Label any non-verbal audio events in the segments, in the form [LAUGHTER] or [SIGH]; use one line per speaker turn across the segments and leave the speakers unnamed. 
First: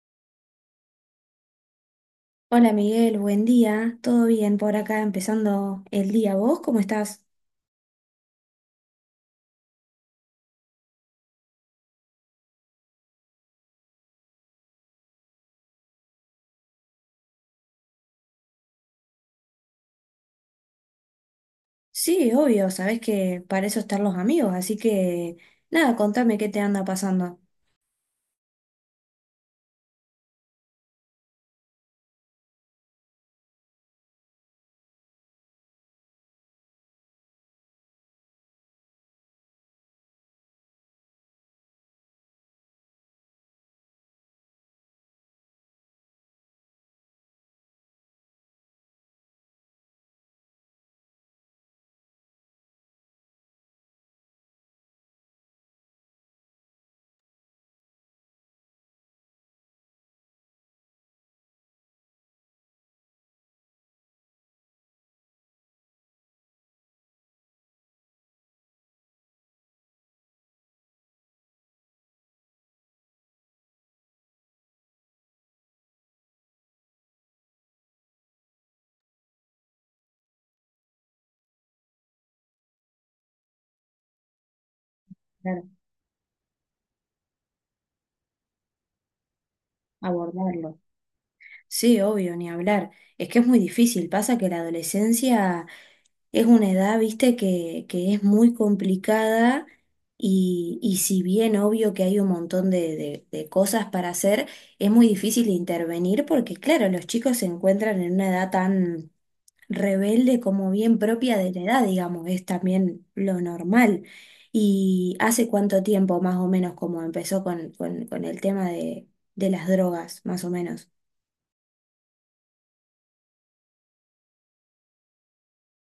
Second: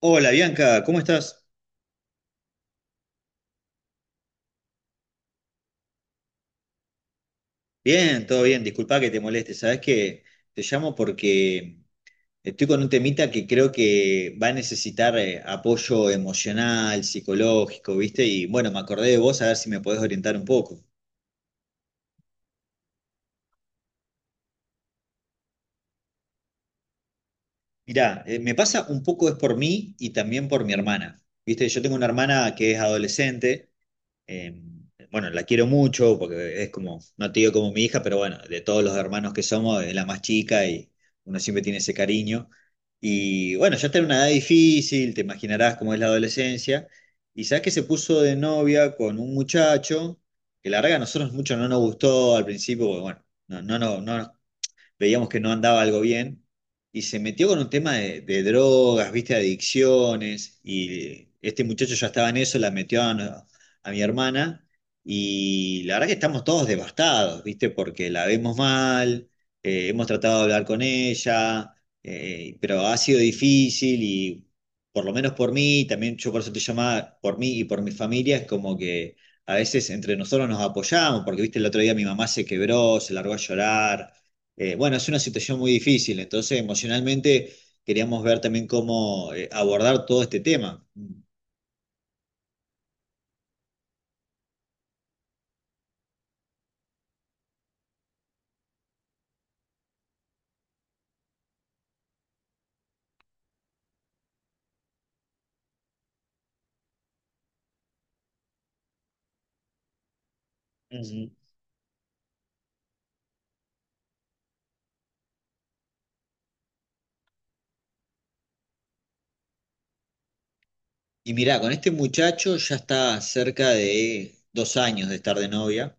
Hola Bianca, ¿cómo estás?
Hola Miguel, buen día. ¿Todo bien por acá empezando el día? ¿Vos cómo estás?
Bien, todo bien, disculpa que te moleste, sabes que te llamo porque estoy con un temita que creo que va a necesitar apoyo emocional, psicológico, ¿viste? Y bueno, me acordé de vos a ver si me podés orientar un poco.
Sí, obvio, sabés que para eso están los amigos, así que nada, contame qué te anda pasando.
Mirá, me pasa un poco es por mí y también por mi hermana, ¿viste? Yo tengo una hermana que es adolescente. Eh, bueno, la quiero mucho porque es como, no te digo como mi hija, pero bueno, de todos los hermanos que somos, es la más chica y uno siempre tiene ese cariño. Y bueno, ya está en una edad difícil, te imaginarás cómo es la adolescencia. Y sabes que se puso de novia con un muchacho que la verdad que a nosotros mucho no nos gustó al principio, porque bueno, no nos veíamos que no andaba algo bien, y se metió con un tema de drogas, viste, adicciones, y este muchacho ya estaba en eso, la metió a mi hermana, y la verdad que estamos todos devastados, viste, porque la vemos mal, hemos tratado de hablar con ella, pero ha sido difícil y por lo menos por mí, también yo por eso te llamaba, por mí y por mi familia, es como que a veces entre nosotros nos apoyamos, porque viste, el otro día mi mamá se quebró, se largó a llorar, bueno, es una situación
Claro,
muy difícil, entonces emocionalmente queríamos ver también cómo abordar todo este
abordarlo.
tema.
Sí, obvio, ni hablar. Es que es muy difícil. Pasa que la adolescencia es una edad, viste, que es muy complicada y si bien obvio que hay un montón de, de cosas para hacer, es muy difícil intervenir porque, claro, los chicos se encuentran en una edad tan rebelde como bien
Ujú.
propia de la edad, digamos, es también lo normal. ¿Y hace cuánto tiempo más o menos como empezó con el tema de las drogas, más o menos?
Y mirá, con este muchacho ya está cerca de 2 años de estar de novia.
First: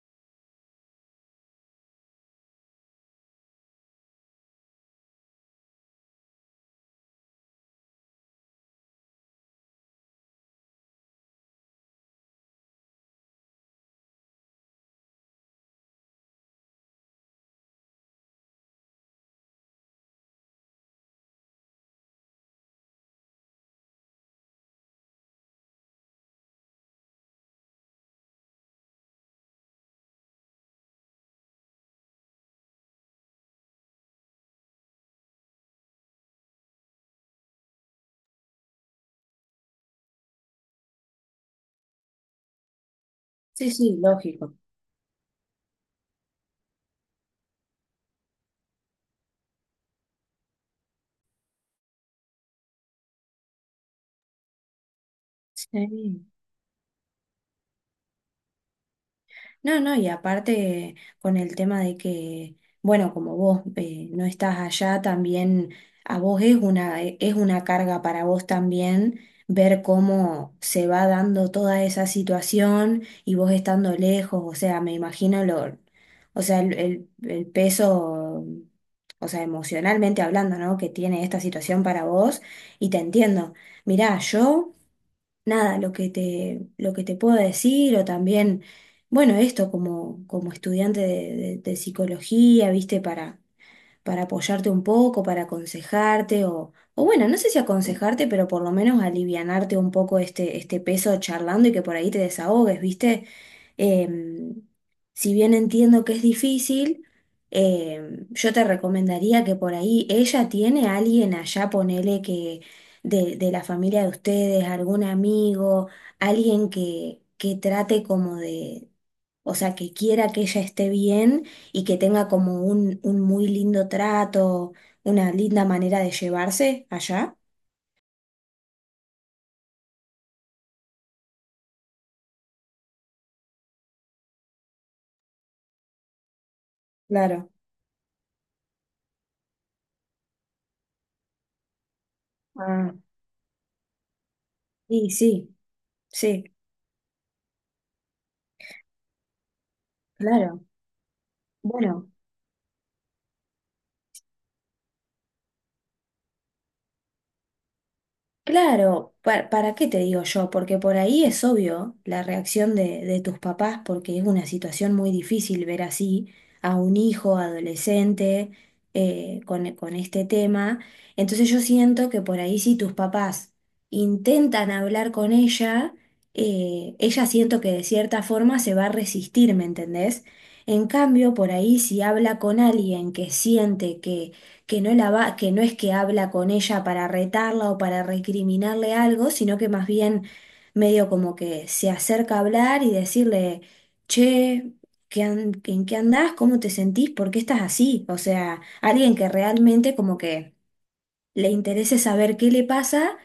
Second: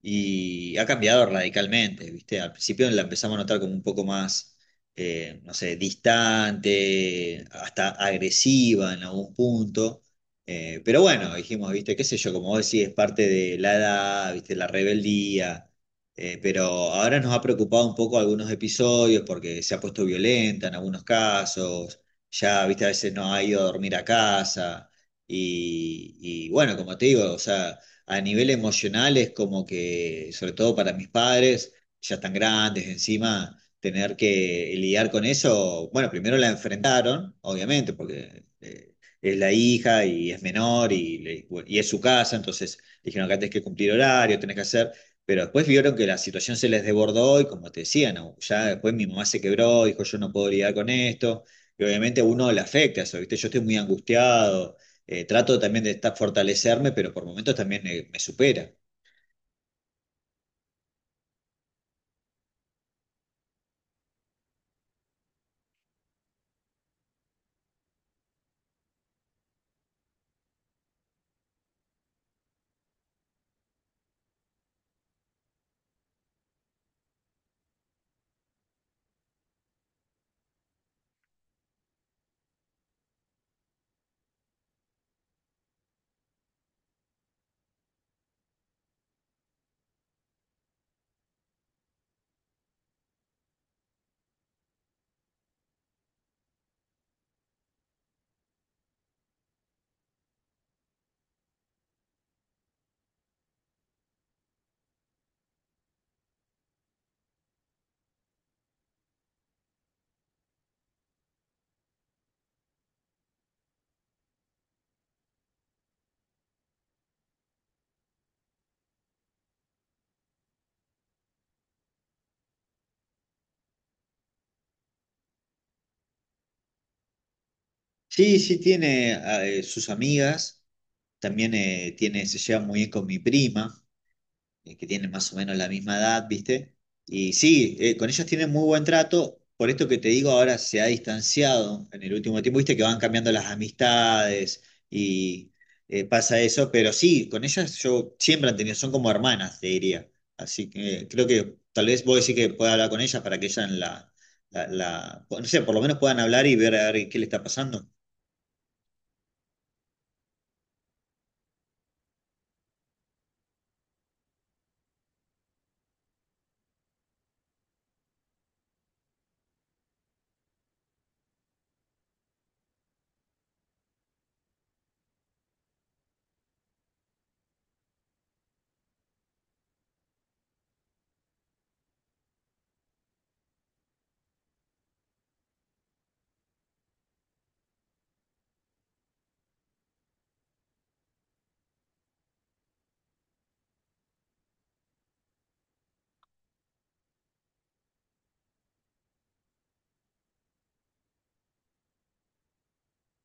Y ha cambiado radicalmente, ¿viste? Al principio la empezamos a notar como un poco más, no sé, distante, hasta agresiva en algún punto. Pero bueno, dijimos, ¿viste? ¿Qué sé yo? Como vos decís, es parte de la edad, ¿viste? La rebeldía. Pero ahora nos ha preocupado un poco algunos episodios porque se ha puesto violenta en algunos casos. Ya, ¿viste? A veces no ha ido a dormir a casa. Y, y bueno, como te digo, o sea a nivel emocional es como que, sobre todo para mis padres, ya están grandes encima, tener que lidiar con eso, bueno, primero la enfrentaron, obviamente, porque es la hija y es menor y, bueno, y es su casa, entonces dijeron que tenés que
Sí,
cumplir
sí,
horario,
lógico.
tenés que hacer, pero después vieron que la situación se les desbordó y como te decía, no, ya después mi mamá se quebró, dijo yo no puedo lidiar con esto. Y obviamente a uno le afecta eso, ¿viste? Yo estoy muy angustiado, trato también de estar,
Sí.
fortalecerme, pero por momentos también me supera.
No, no, y aparte con el tema de que, bueno, como vos no estás allá, también a vos es una, es una carga para vos también ver cómo se va dando toda esa situación y vos estando lejos, o sea, me imagino lo, o sea, el, el peso, o sea, emocionalmente hablando, ¿no? Que tiene esta situación para vos y te entiendo. Mirá, yo nada, lo que te puedo decir, o también, bueno, esto como, como estudiante de, de psicología, viste, para apoyarte un poco, para aconsejarte, o bueno, no sé si aconsejarte, pero por lo menos alivianarte un poco este, este peso charlando y que por ahí te desahogues, viste. Em, si bien entiendo que es difícil, yo te recomendaría que por ahí ella tiene a alguien allá, ponele que de la familia de ustedes, algún amigo, alguien que trate como de, o sea, que quiera que ella esté bien y que tenga como un muy lindo trato, una linda manera de llevarse allá.
Sí, sí, tiene sus amigas, también tiene, se lleva muy bien con mi prima. Que tienen más o menos la misma edad, ¿viste? Y
Claro.
sí, con ellos tienen muy buen trato, por esto que te digo ahora se ha distanciado en el último tiempo, ¿viste? Que
Ah,
van cambiando las amistades
sí,
y
sí,
pasa
sí,
eso, pero sí, con ellas yo siempre han tenido, son como hermanas, te diría.
claro.
Así que creo que tal vez
Bueno.
vos decís que pueda hablar con ellas para que ellas no sé, por lo menos puedan hablar y ver a ver qué le está pasando.
Claro, pa- ¿para, qué te digo yo? Porque por ahí es obvio la reacción de tus papás, porque es una situación muy difícil ver así a un hijo adolescente con este tema. Entonces yo siento que por ahí si tus papás intentan hablar con ella, ella siento que de cierta forma se va a resistir, ¿me entendés? En cambio, por ahí si habla con alguien que siente que no la va, que no es que habla con ella para retarla o para recriminarle algo, sino que más bien medio como que se acerca a hablar y decirle, che, ¿qué ¿en qué andás? ¿Cómo te sentís? ¿Por qué estás así? O sea, alguien que realmente como que le interese saber qué le pasa,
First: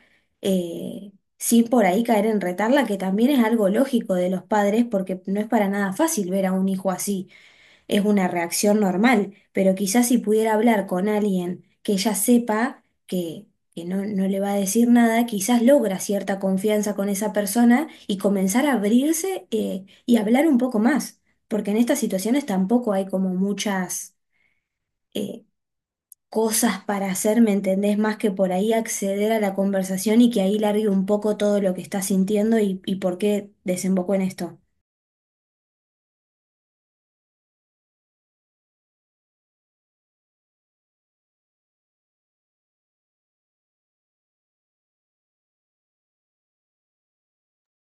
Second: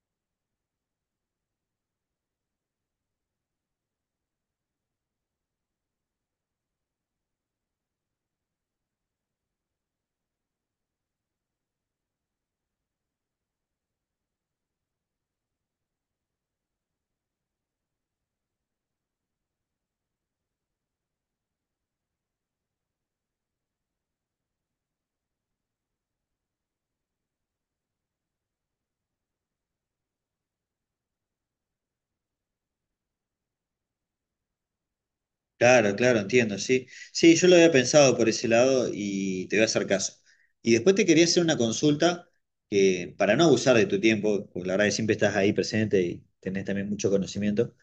eh, sin por ahí caer en retarla, que también es algo lógico de los padres, porque no es para nada fácil ver a un hijo así es una reacción normal, pero quizás si pudiera hablar con alguien que ya sepa que no, no le va a decir nada, quizás logra cierta confianza con esa persona y comenzar a abrirse y hablar un poco más, porque en estas situaciones tampoco hay como muchas eh, cosas para hacer, ¿me entendés? Más que por ahí acceder a la conversación y que ahí largue un poco todo lo que está sintiendo y por qué desembocó en esto.
Claro, claro, entiendo, sí. Sí, yo lo había pensado por ese lado y te voy a hacer caso. Y después te quería hacer una consulta que, para no abusar de tu tiempo, porque la verdad que siempre estás ahí presente y tenés también mucho conocimiento,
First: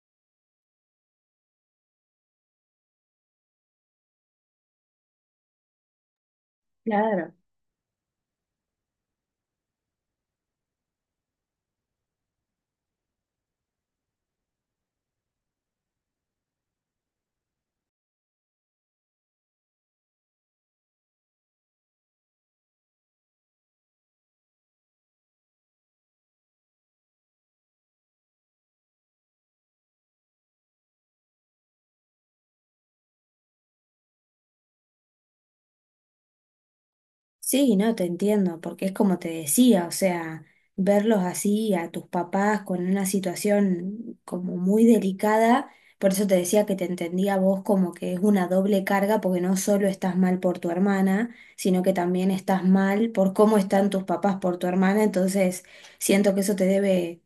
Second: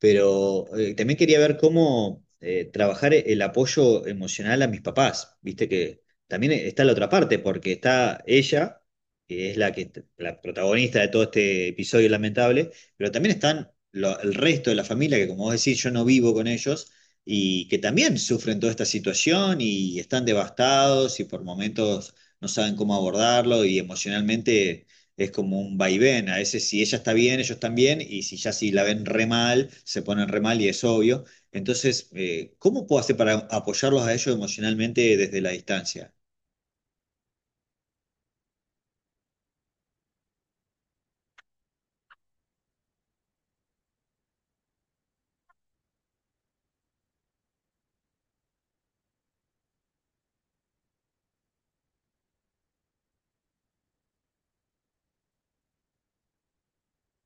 pero también quería ver cómo trabajar el apoyo emocional a mis papás. Viste que también está la otra
Claro.
parte, porque está ella, que es la que la protagonista de todo este episodio lamentable, pero también están el resto de la familia, que como vos decís, yo no vivo con ellos y que también sufren toda esta situación y están devastados y por momentos no saben cómo abordarlo y emocionalmente es como un vaivén. A veces si ella está bien, ellos están bien y si ya si la ven re mal, se ponen re mal y es obvio. Entonces, ¿cómo puedo hacer para apoyarlos a ellos emocionalmente desde la distancia?
Sí, no, te entiendo, porque es como te decía, o sea, verlos así a tus papás con una situación como muy delicada, por eso te decía que te entendía a vos como que es una doble carga, porque no solo estás mal por tu hermana, sino que también estás mal por cómo están tus papás por tu hermana, entonces siento que eso te debe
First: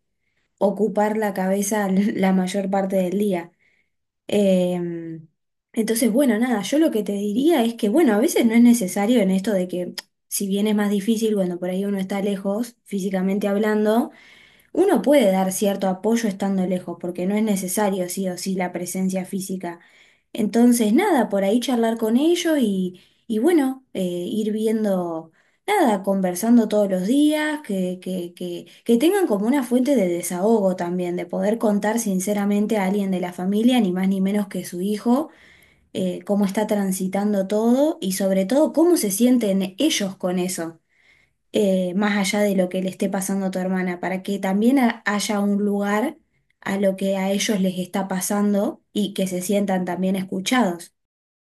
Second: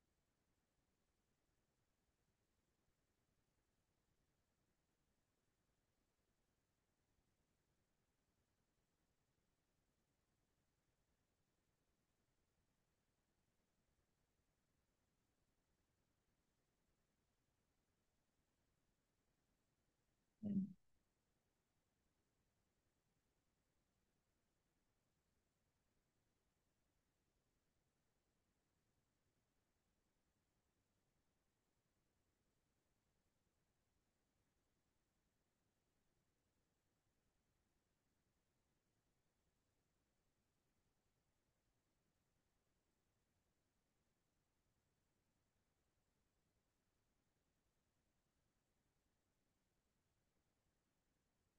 ocupar la cabeza [LAUGHS] la mayor parte del día. Em, entonces, bueno, nada, yo lo que te diría es que, bueno, a veces no es necesario en esto de que, si bien es más difícil cuando por ahí uno está lejos, físicamente hablando, uno puede dar cierto apoyo estando lejos, porque no es necesario sí o sí la presencia física. Entonces, nada, por ahí charlar con ellos y bueno, ir viendo, nada, conversando todos los días, que tengan como una fuente de desahogo también, de poder contar sinceramente a alguien de la familia, ni más ni menos que su hijo, cómo está transitando todo y sobre todo cómo se sienten ellos con eso, más allá de lo que le esté pasando a tu hermana, para que también haya un lugar a lo que a ellos les está pasando y que se sientan también escuchados.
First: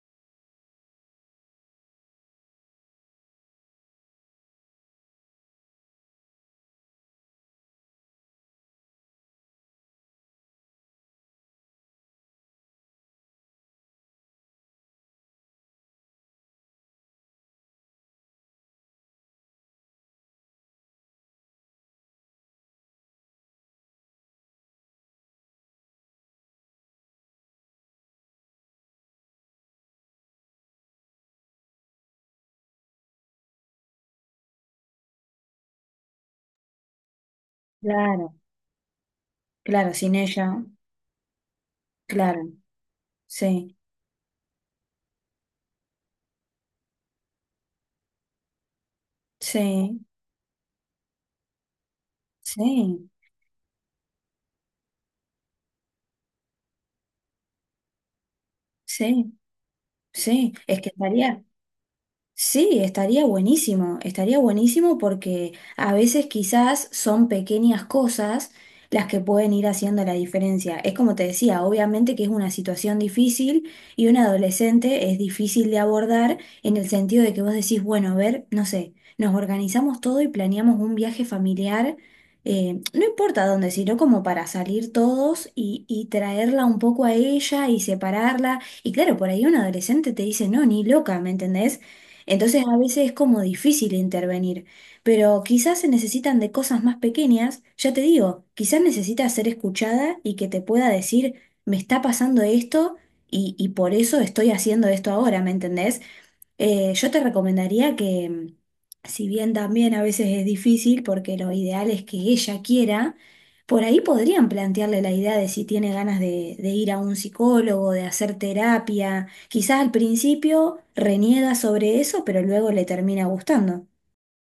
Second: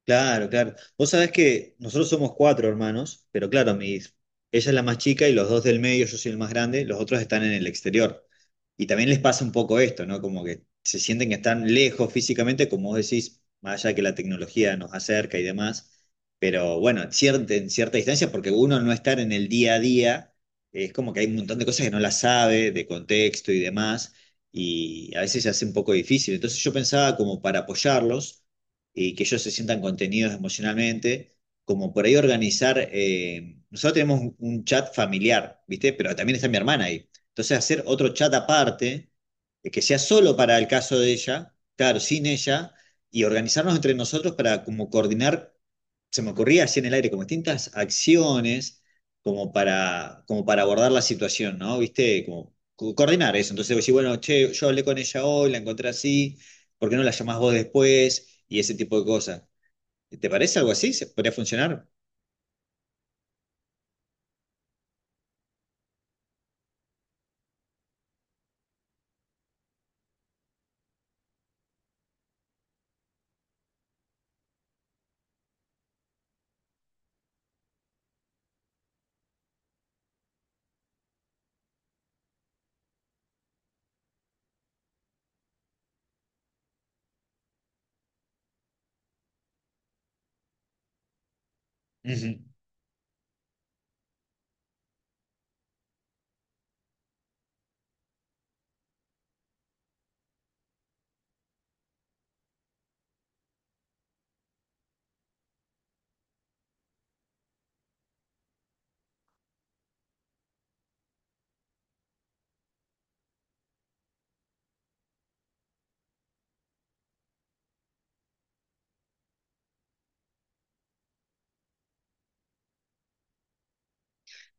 Claro, claro. Vos sabés que nosotros somos cuatro hermanos, pero claro, ella es la más chica y los dos del medio, yo soy el más grande, los otros están en el exterior. Y también les pasa un poco esto, ¿no? Como que se sienten que están lejos físicamente, como vos decís, más allá de que la tecnología nos acerca y demás, pero bueno, en cierta distancia, porque uno al no estar en el día a día, es como que hay un montón de cosas que no las sabe, de contexto y demás, y a veces se hace un poco difícil. Entonces yo pensaba como para apoyarlos y que ellos se sientan contenidos emocionalmente, como por ahí organizar, nosotros tenemos un chat familiar, ¿viste? Pero también está mi hermana ahí. Entonces hacer otro chat
Claro,
aparte, que
claro,
sea
sin
solo
ella,
para el caso de ella, claro, sin
claro,
ella, y organizarnos
sí,
entre nosotros para como coordinar se me ocurría así en el aire como distintas acciones como
sí,
para, como para abordar la situación, ¿no? ¿Viste? Como
sí,
coordinar eso. Entonces decir, bueno, che, yo hablé con ella hoy, la encontré así, ¿por qué no la llamás vos después? Y ese tipo de
sí,
cosas. ¿Te
sí.
parece algo
Es que
así? ¿Podría
estaría,
funcionar?
sí, estaría buenísimo porque a veces quizás son pequeñas cosas las que pueden ir haciendo la diferencia. Es como te decía, obviamente que es una situación difícil y un adolescente es difícil de abordar en el sentido de que vos decís, bueno, a ver, no sé, nos organizamos todo y planeamos un viaje familiar, no importa dónde, sino como para salir todos y traerla un poco a ella y separarla. Y claro, por ahí un adolescente te dice, no, ni loca, ¿me entendés?
Ujú.
Entonces a veces es como difícil intervenir, pero quizás se necesitan de cosas más pequeñas, ya te digo, quizás necesitas ser escuchada y que te pueda decir, me está pasando esto y por eso estoy haciendo esto ahora, ¿me entendés? Yo te recomendaría que, mm, si bien también a veces es difícil, porque lo ideal es que ella quiera, por ahí podrían plantearle la idea de si tiene ganas de ir a un psicólogo, de hacer terapia. Quizás al principio reniega sobre eso, pero luego le termina gustando.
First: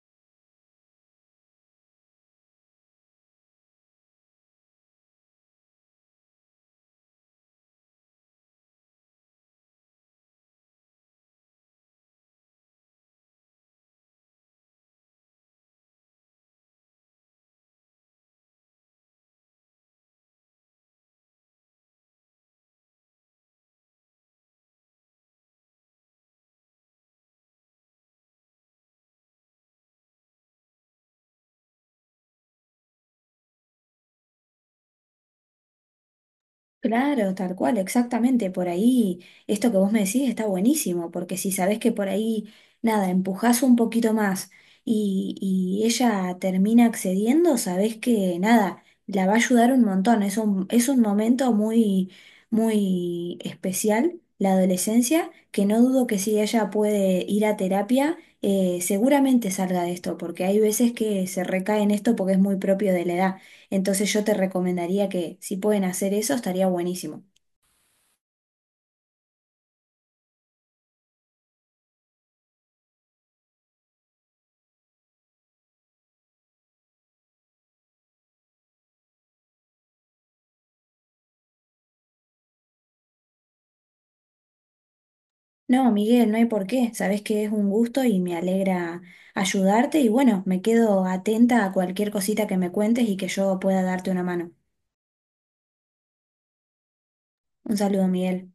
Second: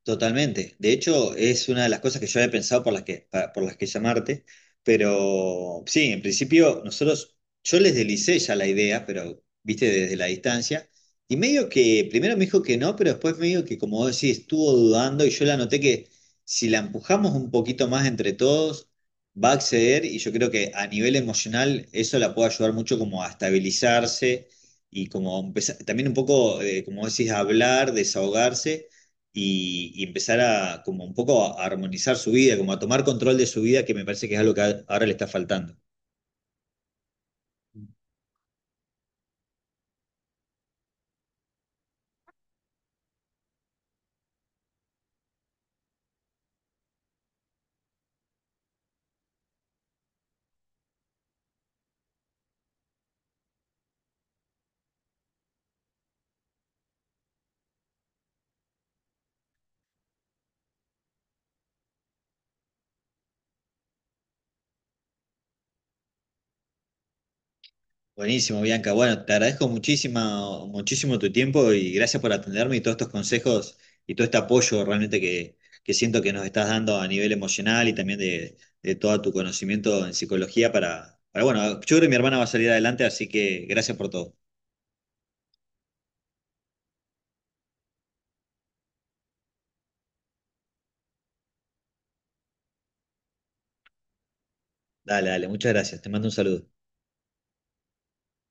Totalmente. De hecho, es una de las cosas que yo había pensado por las que, por las que llamarte, pero sí, en principio nosotros, yo les deslicé ya la idea, pero viste desde la distancia, y medio que primero me dijo que no, pero después medio que como vos decís, estuvo dudando y yo la noté que si la empujamos un poquito más entre todos, va a acceder y yo creo que a nivel emocional eso la puede ayudar mucho como a estabilizarse y como empezar, también un poco, como vos decís, a hablar, desahogarse y empezar a como un poco a armonizar su vida, como a tomar control de su vida, que me parece que es algo que ahora le está faltando.
Claro, tal cual, exactamente. Por ahí, esto que vos me decís está buenísimo, porque si sabés que por ahí, nada, empujás un poquito más y ella termina accediendo, sabés que nada, la va a ayudar un montón. Es un momento muy, muy especial, la adolescencia, que no dudo que si ella puede ir a terapia, seguramente salga de esto, porque hay veces que se recae en esto porque es muy propio de la edad. Entonces yo te recomendaría que si pueden hacer eso, estaría buenísimo.
Buenísimo, Bianca. Bueno, te agradezco muchísimo, muchísimo tu tiempo y gracias por atenderme y todos estos consejos y todo este apoyo realmente que siento que nos estás dando a nivel emocional y también de todo tu conocimiento en psicología para, bueno, yo creo que mi hermana va a salir adelante, así que gracias por todo.
No, Miguel, no hay por qué. Sabés que es un gusto y me alegra ayudarte y bueno, me quedo atenta a cualquier cosita que me cuentes y que yo pueda darte una mano.
Dale, dale, muchas gracias. Te mando un saludo.
Un saludo, Miguel.